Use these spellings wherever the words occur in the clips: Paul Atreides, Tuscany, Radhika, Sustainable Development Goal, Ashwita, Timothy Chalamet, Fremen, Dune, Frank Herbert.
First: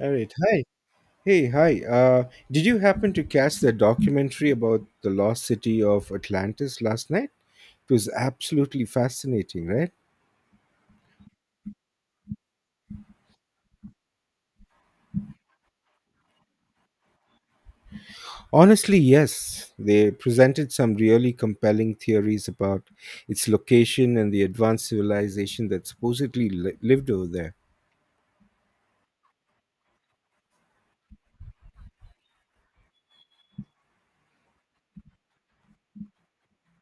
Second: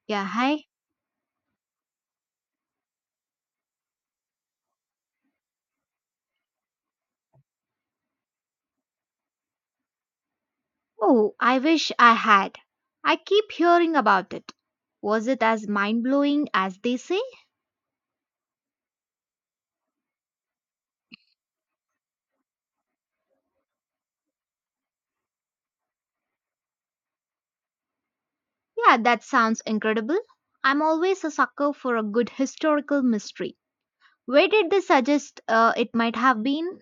All Yeah, right. Hi. hi. Hey, hi. Did you happen to catch the documentary about the lost city of Atlantis last night? It was absolutely fascinating, right? Oh, I wish I had. I keep hearing about it. Was it as mind blowing as they say? Honestly, yes. They presented some really compelling theories about its location and the advanced civilization that supposedly lived over there. Yeah, that sounds incredible. I'm always a sucker for a good historical mystery. Where did they suggest it might have been?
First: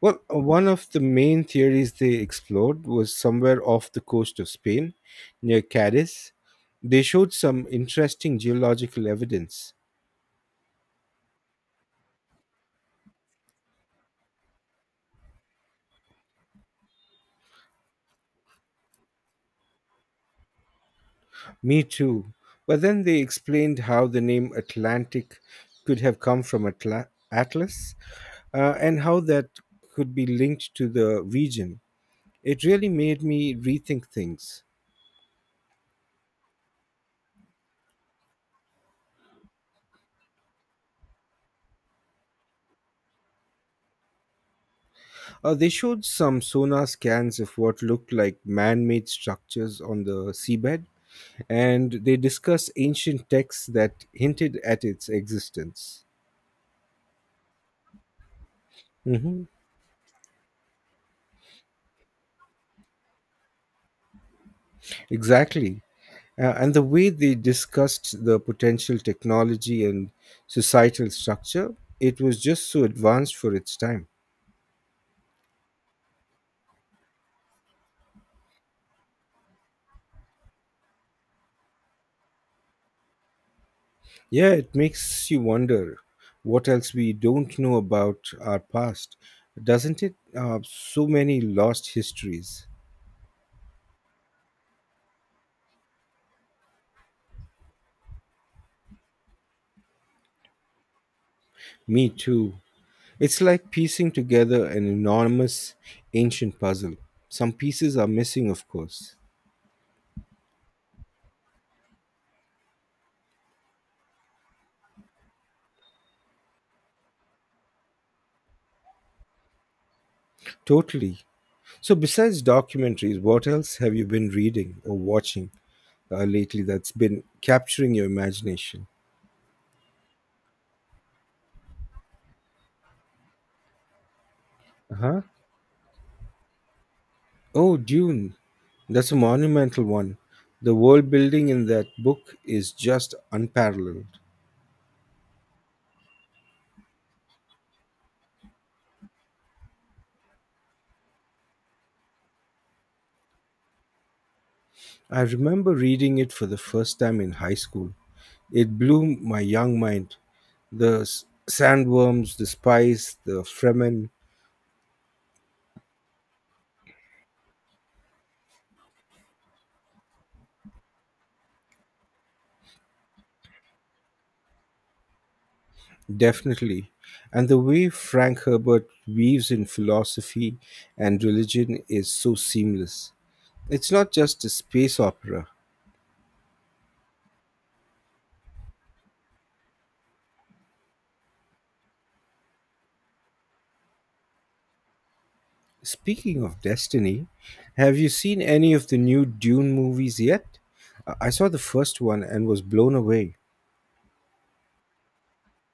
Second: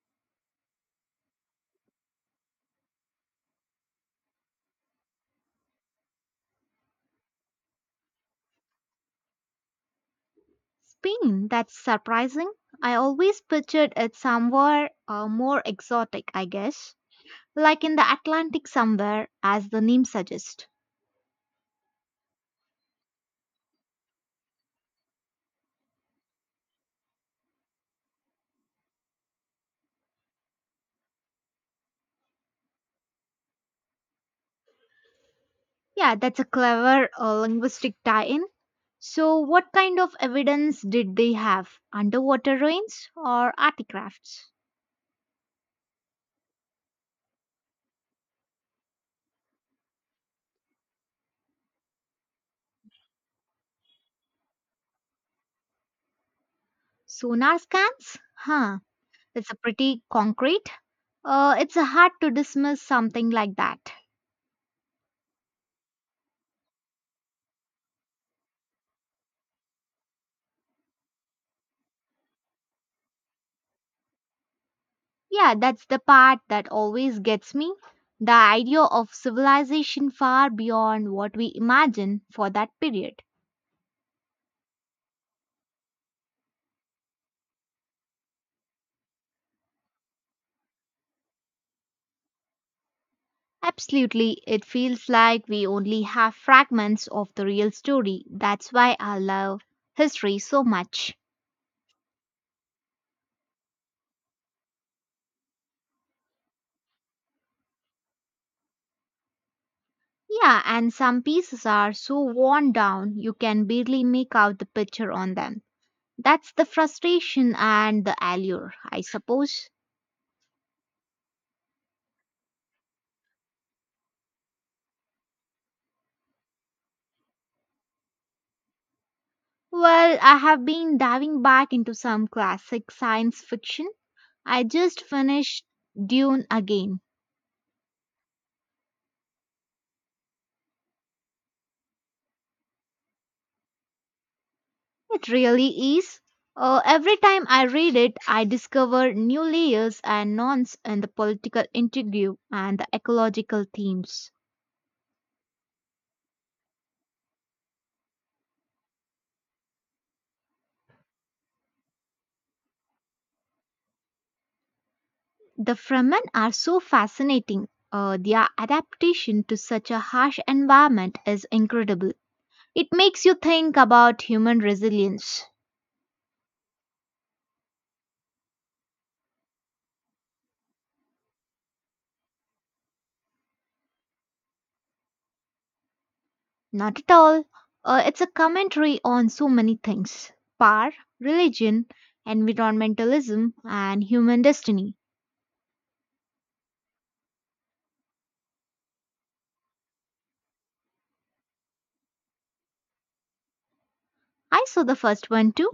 One of the main theories they explored was somewhere off the coast of Spain, near Cadiz. They showed some interesting geological evidence. Spain, that's surprising. I always pictured it somewhere more exotic, I guess. Like in the Atlantic somewhere, as the name suggests. Me too. But then they explained how the name Atlantic could have come from Atlas, and how that could be linked to the region. It really made me rethink things. Yeah, that's a clever linguistic tie in. So, what kind of evidence did they have? Underwater ruins or artifacts? They showed some sonar scans of what looked like man made structures on the seabed, and they discussed ancient texts that hinted at its existence. Sonar scans? Huh, Mhm. that's a pretty concrete. It's a hard to dismiss something like that. Exactly. And the way they discussed the potential technology and societal structure, it was just so advanced for its time. Yeah, that's the part that always gets me. The idea of civilization far beyond what we imagine for that period. Yeah, it makes you wonder what else we don't know about our past, doesn't it? So many lost histories. Absolutely, it feels like we only have fragments of the real story. That's why I love history so much. Me too. It's like piecing together an enormous ancient puzzle. Some pieces are missing, of course. Yeah, and some pieces are so worn down you can barely make out the picture on them. That's the frustration and the allure, I suppose. Totally. So, besides documentaries, what else have you been reading or watching lately that's been capturing your imagination? Well, I have been diving back into some classic science fiction. I Uh just huh? finished Dune again. Oh, Dune. That's a monumental one. The world building in that book is just unparalleled. It really is. Every time I read it, I discover new layers and nonce in the political intrigue and the ecological themes. I remember reading it for the first time in high school. It blew my young mind. The sandworms, the spice, the fremen, The Fremen are so fascinating. Their adaptation to such a harsh environment is incredible. It makes you think about human resilience. definitely. And the way Frank Herbert weaves in philosophy and religion is so seamless. It's not just a space opera. Not at all. It's a commentary on so many things: power, religion, environmentalism, and human destiny. Speaking of Destiny, have you seen any of the new Dune movies yet? I saw the first one and was blown away. I saw the first one too.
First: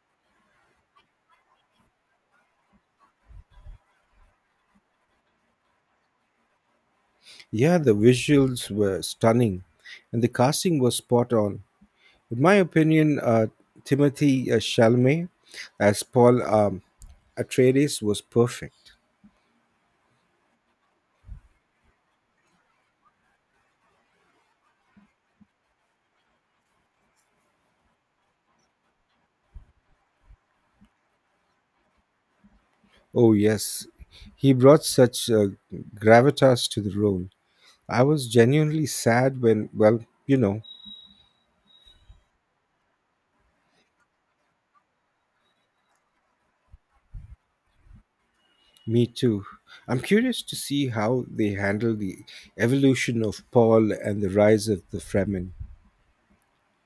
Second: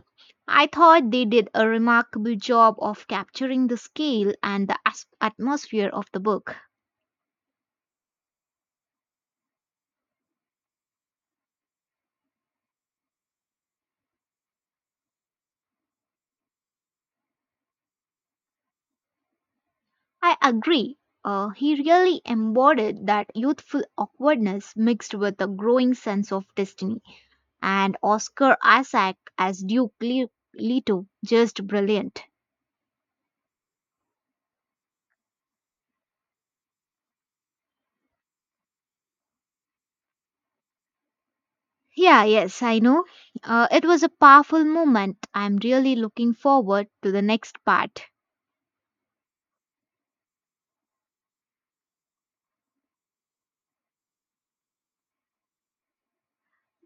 I thought they did a remarkable job of capturing the scale and the atmosphere of the book. Yeah, the visuals were stunning and the casting was spot on. In my opinion, Timothy Chalamet as Paul Atreides was perfect. I agree. He really embodied that youthful awkwardness mixed with a growing sense of destiny. And Oscar Isaac as Duke Leto, just brilliant. Oh, yes, he brought such gravitas to the role. I was genuinely sad when, well, you know. Yeah, yes, I know. It was a powerful moment. I'm really looking forward to the next part. Me too. I'm curious to see how they handle the evolution of Paul and the rise of the Fremen.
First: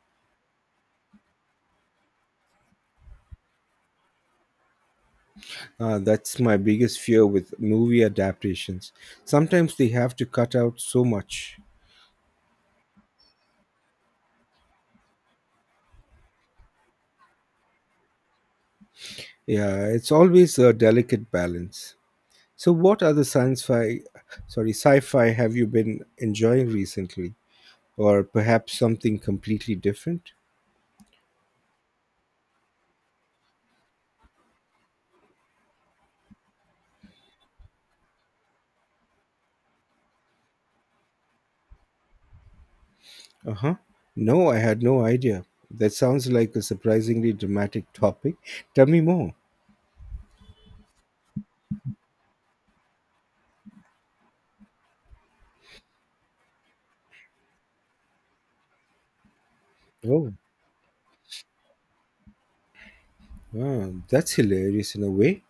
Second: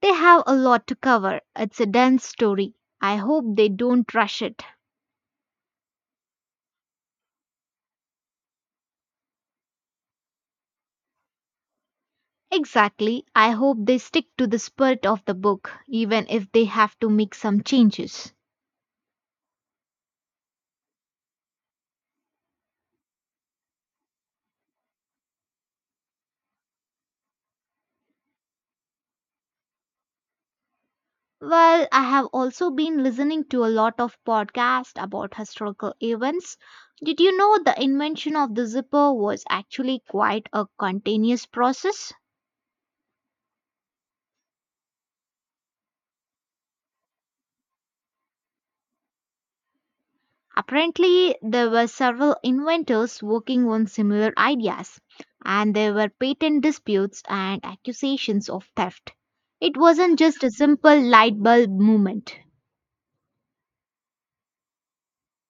They have a lot to cover. It's a dense story. I hope they don't rush it. That's my biggest fear with movie adaptations. Sometimes they have to cut out so much. Exactly. I hope they stick to the spirit of the book, even if they have to make some changes. Yeah, it's always a delicate balance. So, what other sci-fi have you been enjoying recently, or perhaps something completely different? Well, I have also been listening to a lot of podcasts about historical events. Did you know the invention of the zipper was actually quite a continuous process? Uh huh. No, I had no idea. That sounds like a surprisingly dramatic topic. Tell me more. Apparently, there were several inventors working on similar ideas, and there were patent disputes and accusations of theft. It wasn't Oh, just a simple light bulb movement. ah, that's hilarious in a way.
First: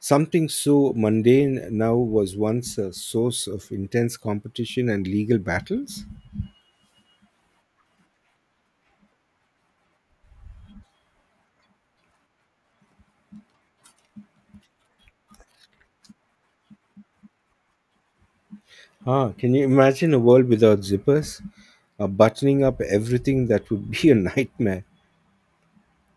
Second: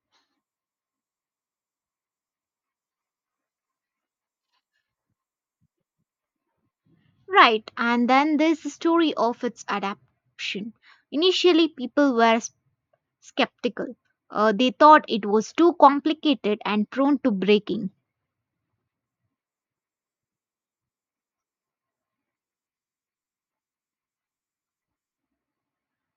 Something so mundane now was once a source of intense competition and legal battles. Right, and then there's the story of its adaptation. Initially, people were skeptical. They thought it was too complicated and prone to breaking. Ah, can you imagine a world without zippers? Buttoning up everything, that would be a nightmare.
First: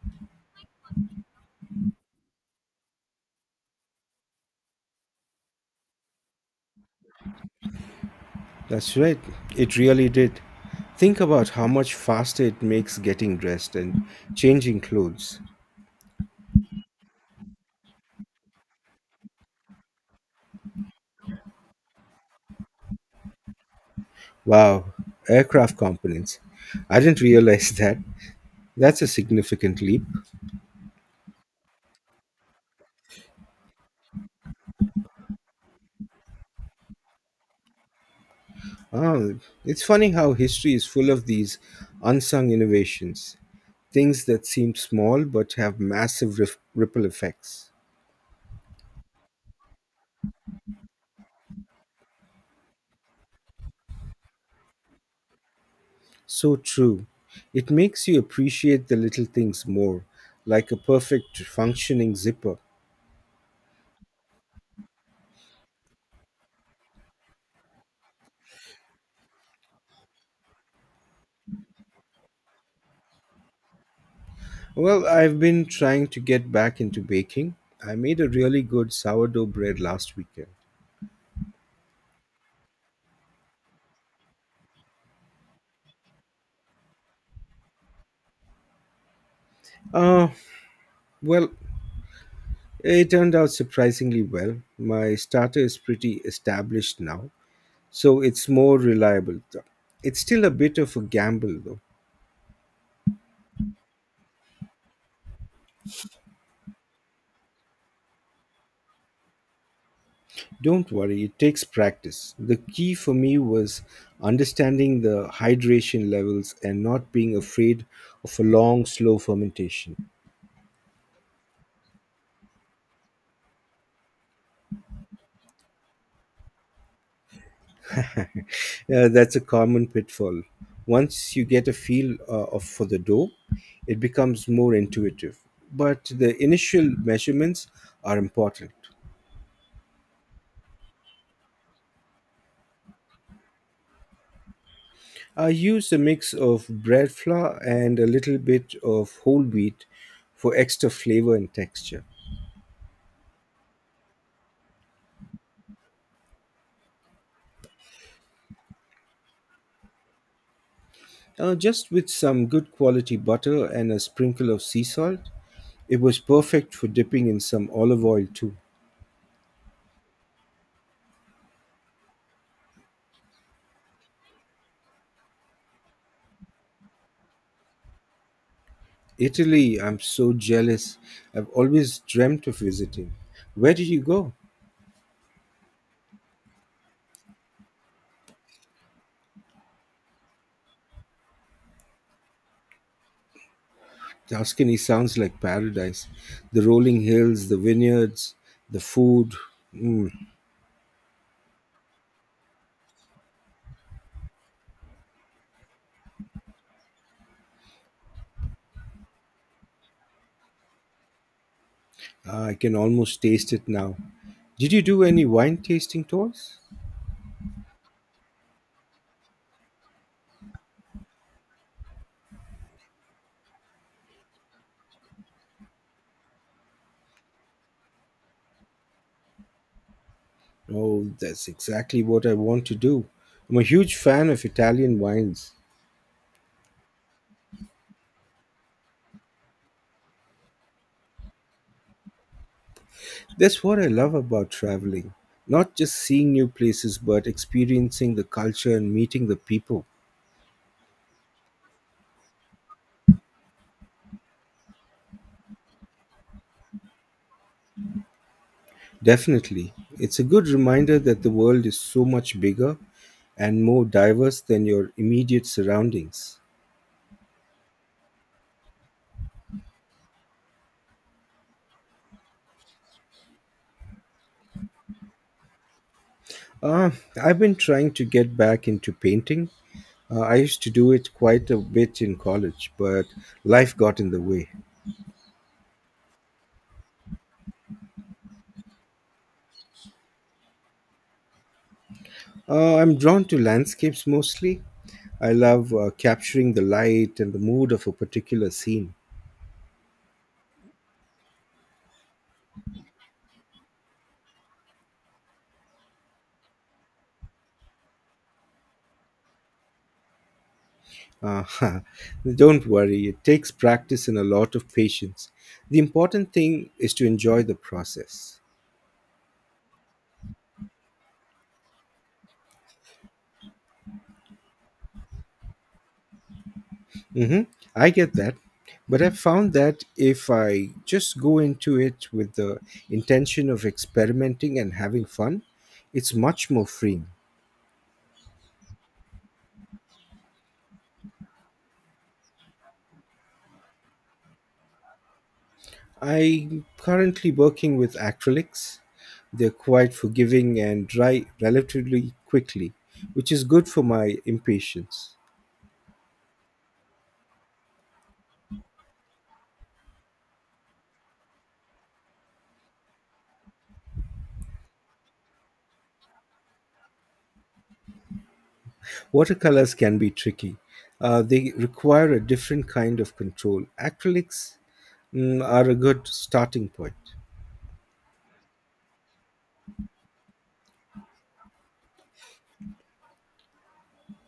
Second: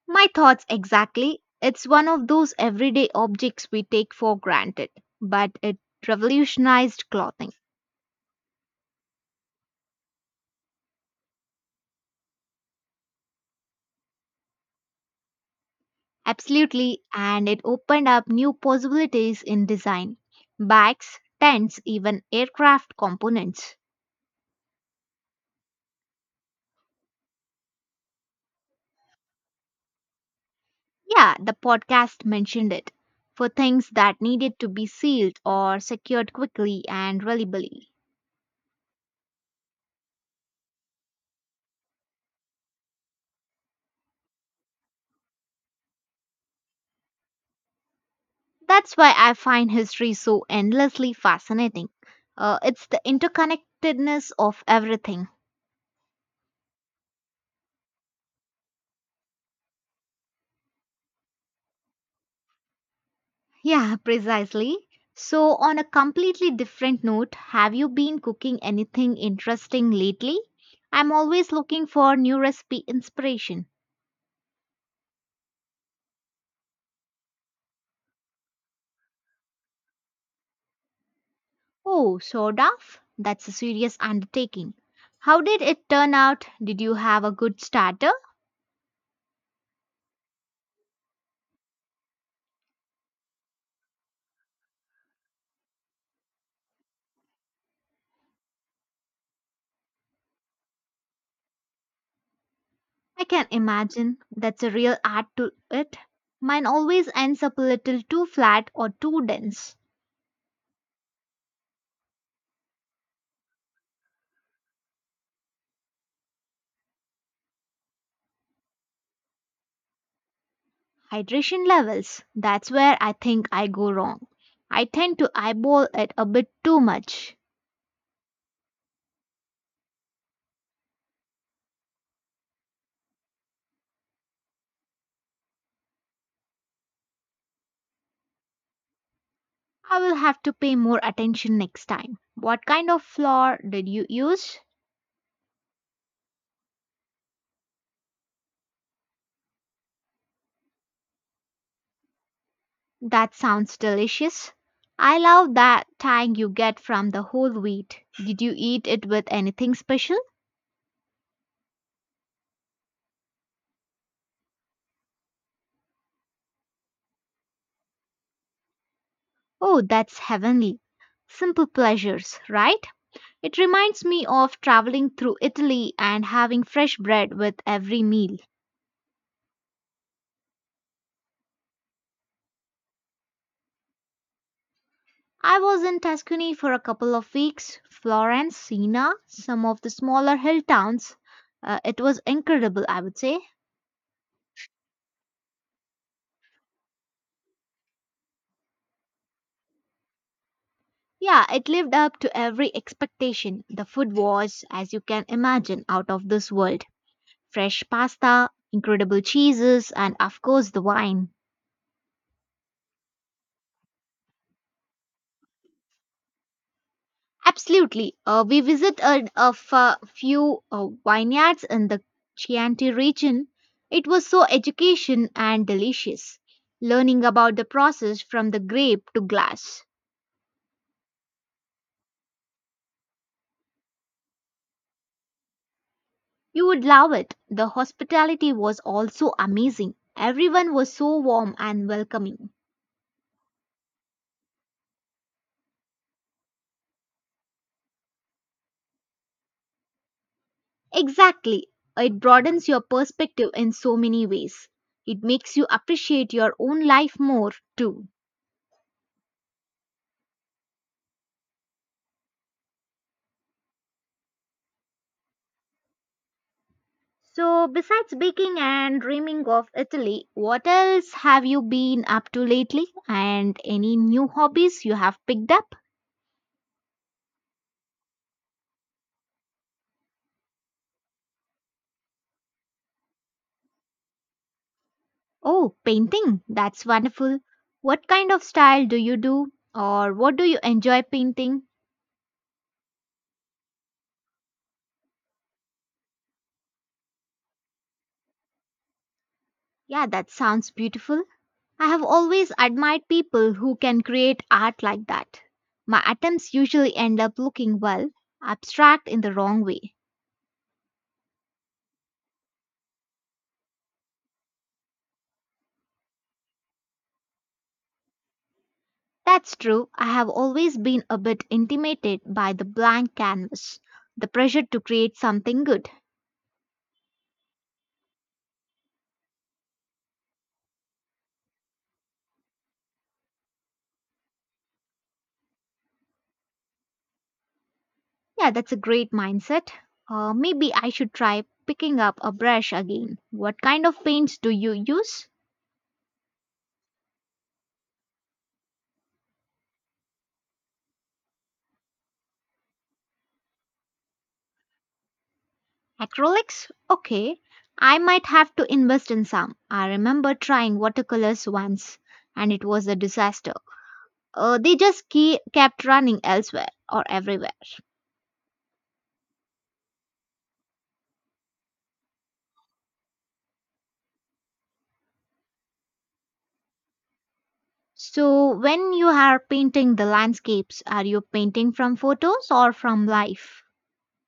My thoughts exactly. It's one of those everyday objects we take for granted, but it revolutionized clothing. That's right, it really did. Think about how much faster it makes getting dressed and changing clothes. Absolutely, and it opened up new possibilities in design. Bags, tents, even aircraft components. Wow, aircraft components. I didn't realize that. That's a significant leap. Yeah, the podcast mentioned it. For things that needed to be sealed or secured quickly and reliably. Ah, it's funny how history is full of these unsung innovations, things that seem small but have massive ripple effects. That's why I find history so endlessly fascinating. It's the interconnectedness of everything. So true. It makes you appreciate the little things more, like a perfect functioning zipper. Yeah, precisely. So, on a completely different note, have you been cooking anything interesting lately? I'm always looking for new recipe inspiration. Well, I've been trying to get back into baking. I made a really good sourdough bread last weekend. Oh, sort of? That's a serious undertaking. How did it turn out? Did you have a good starter? Uh, well, it turned out surprisingly well. My starter is pretty established now, so it's more reliable. It's still a bit of a gamble though. I can imagine that's a real art to it. Mine always ends up a little too flat or too dense. Don't worry, it takes practice. The key for me was understanding the hydration levels and not being afraid of a long, slow fermentation. Hydration levels, that's where I think I go wrong. I tend to eyeball it a bit too much. That's a common pitfall. Once you get a feel for the dough, it becomes more intuitive. But the initial measurements are important. I will have to pay more attention next time. What kind of flour did you use? I use a mix of bread flour and a little bit of whole wheat for extra flavor and texture. That sounds delicious. I love that tang you get from the whole wheat. Did you eat it with anything special? Just with some good quality butter and a sprinkle of sea salt, it was perfect for dipping in some olive oil too. Oh, that's heavenly. Simple pleasures, right? It reminds me of traveling through Italy and having fresh bread with every meal. Italy, I'm so jealous. I've always dreamt of visiting. Where did you go? I was in Tuscany for a couple of weeks: Florence, Siena, some of the smaller hill towns. It was incredible, I would say. Tuscany sounds like paradise. The rolling hills, the vineyards, the food. Mm, Yeah, it lived up to every expectation. The food was, as you can imagine, out of this world. Fresh pasta, incredible cheeses, and of course the wine. Ah, I can almost taste it now. Did you do any wine tasting tours? Absolutely. We visited a few vineyards in the Chianti region. It was so education and delicious. Learning about the process from the grape to glass. Oh, that's exactly what I want to do. I'm a huge fan of Italian wines. You would love it. The hospitality was also amazing. Everyone was so warm and welcoming. That's what I love about traveling. Not just seeing new places, but experiencing the culture and meeting the people. Exactly. It broadens your perspective in so many ways. It makes you appreciate your own life more, too. Definitely. It's a good reminder that the world is so much bigger and more diverse than your immediate surroundings. So, besides baking and dreaming of Italy, what else have you been up to lately? And any new hobbies you have picked up? Uh, I've been trying to get back into painting. I used to do it quite a bit in college, but life got in the way. Oh, painting. That's wonderful. What kind of style do you do? Or what do you enjoy painting? I'm drawn to landscapes mostly. I love capturing the light and the mood of a particular scene. Yeah, that sounds beautiful. I have always admired people who can create art like that. My attempts usually end up looking, well, abstract in the wrong way. Uh, don't worry, it takes practice and a lot of patience. The important thing is to enjoy the process. That's true. I have always been a bit intimidated by the blank canvas, the pressure to create something good. hmm I get that. But I've found that if I just go into it with the intention of experimenting and having fun, it's much more freeing. Yeah, that's a great mindset. Maybe I should try picking up a brush again. What kind of paints do you use? I'm currently working with acrylics. They're quite forgiving and dry relatively quickly, which is good for my impatience. Acrylics? Okay. I might have to invest in some. I remember trying watercolors once and it was a disaster. They just kept running elsewhere or everywhere. Watercolors can be tricky. They require a different kind of control. Acrylics are a good starting point. So, when you are painting the landscapes, are you painting from photos or from life?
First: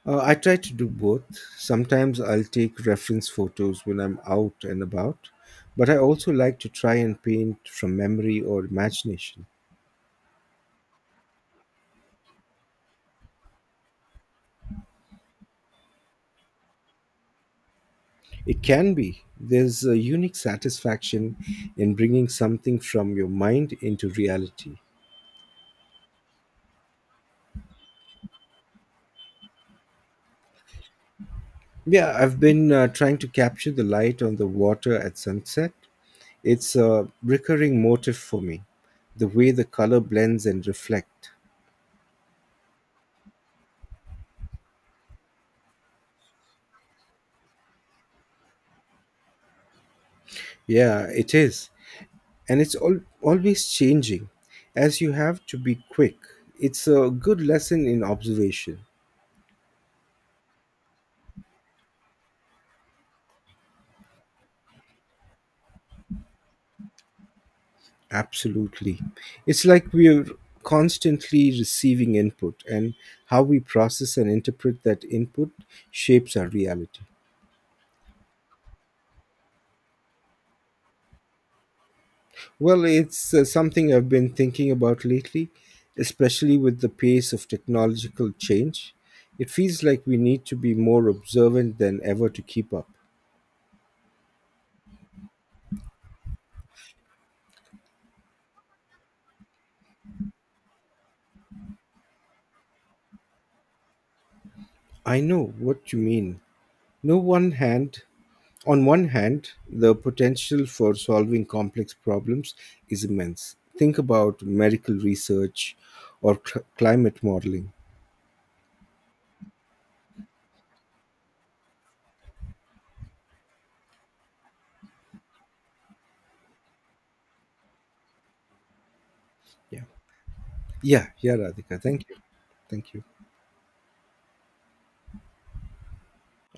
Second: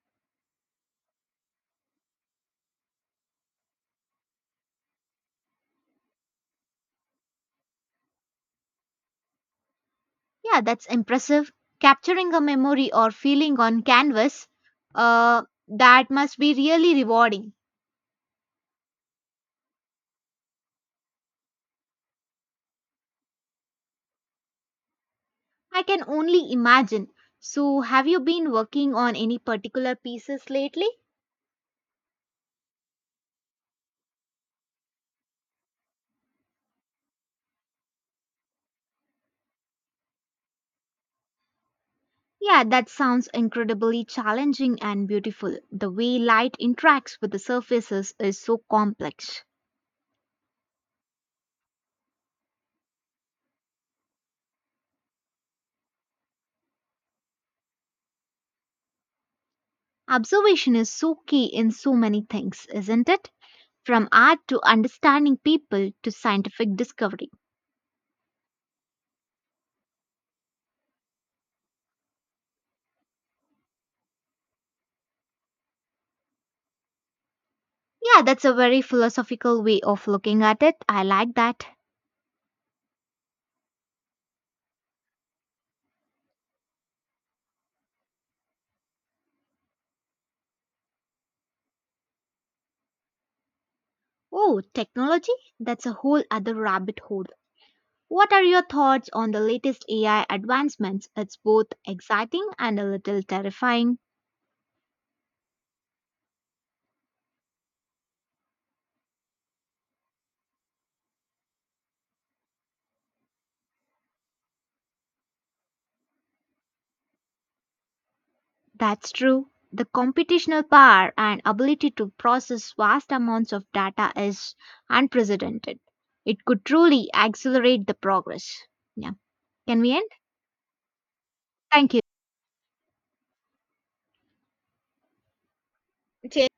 I try to do both. Sometimes I'll take reference photos when I'm out and about, but I also like to try and paint from memory or imagination. Yeah, that's impressive. Capturing a memory or feeling on canvas, uh, that must be really rewarding. It can be. There's a unique satisfaction in bringing something from your mind into reality. I can only imagine. So, have you been working on any particular pieces lately? Yeah, I've been trying to capture the light on the water at sunset. It's a recurring motif for me, the way the color blends and reflect. Yeah, that sounds incredibly challenging and beautiful. The way light interacts with the surfaces is so complex. Yeah, it is. And it's always changing, as you have to be quick. It's a good lesson in observation. Observation is so key in so many things, isn't it? From art to understanding people to scientific discovery. Absolutely. It's like we're constantly receiving input, and how we process and interpret that input shapes our reality. Yeah, that's a very philosophical way of looking at it. I like that. Well, it's something I've been thinking about lately, especially with the pace of technological change. It feels like we need to be more observant than ever to keep up. Oh, technology? That's a whole other rabbit hole. What are your thoughts on the latest AI advancements? It's both exciting and a little terrifying. I know what you mean. No one hand On one hand, the potential for solving complex problems is immense. Think about medical research or climate modeling. That's true. The computational power and ability to process vast amounts of data is unprecedented. It could truly accelerate the progress. Yeah. Can Yeah. we end? Yeah, Radhika. Thank you. Thank you. Thank you. J-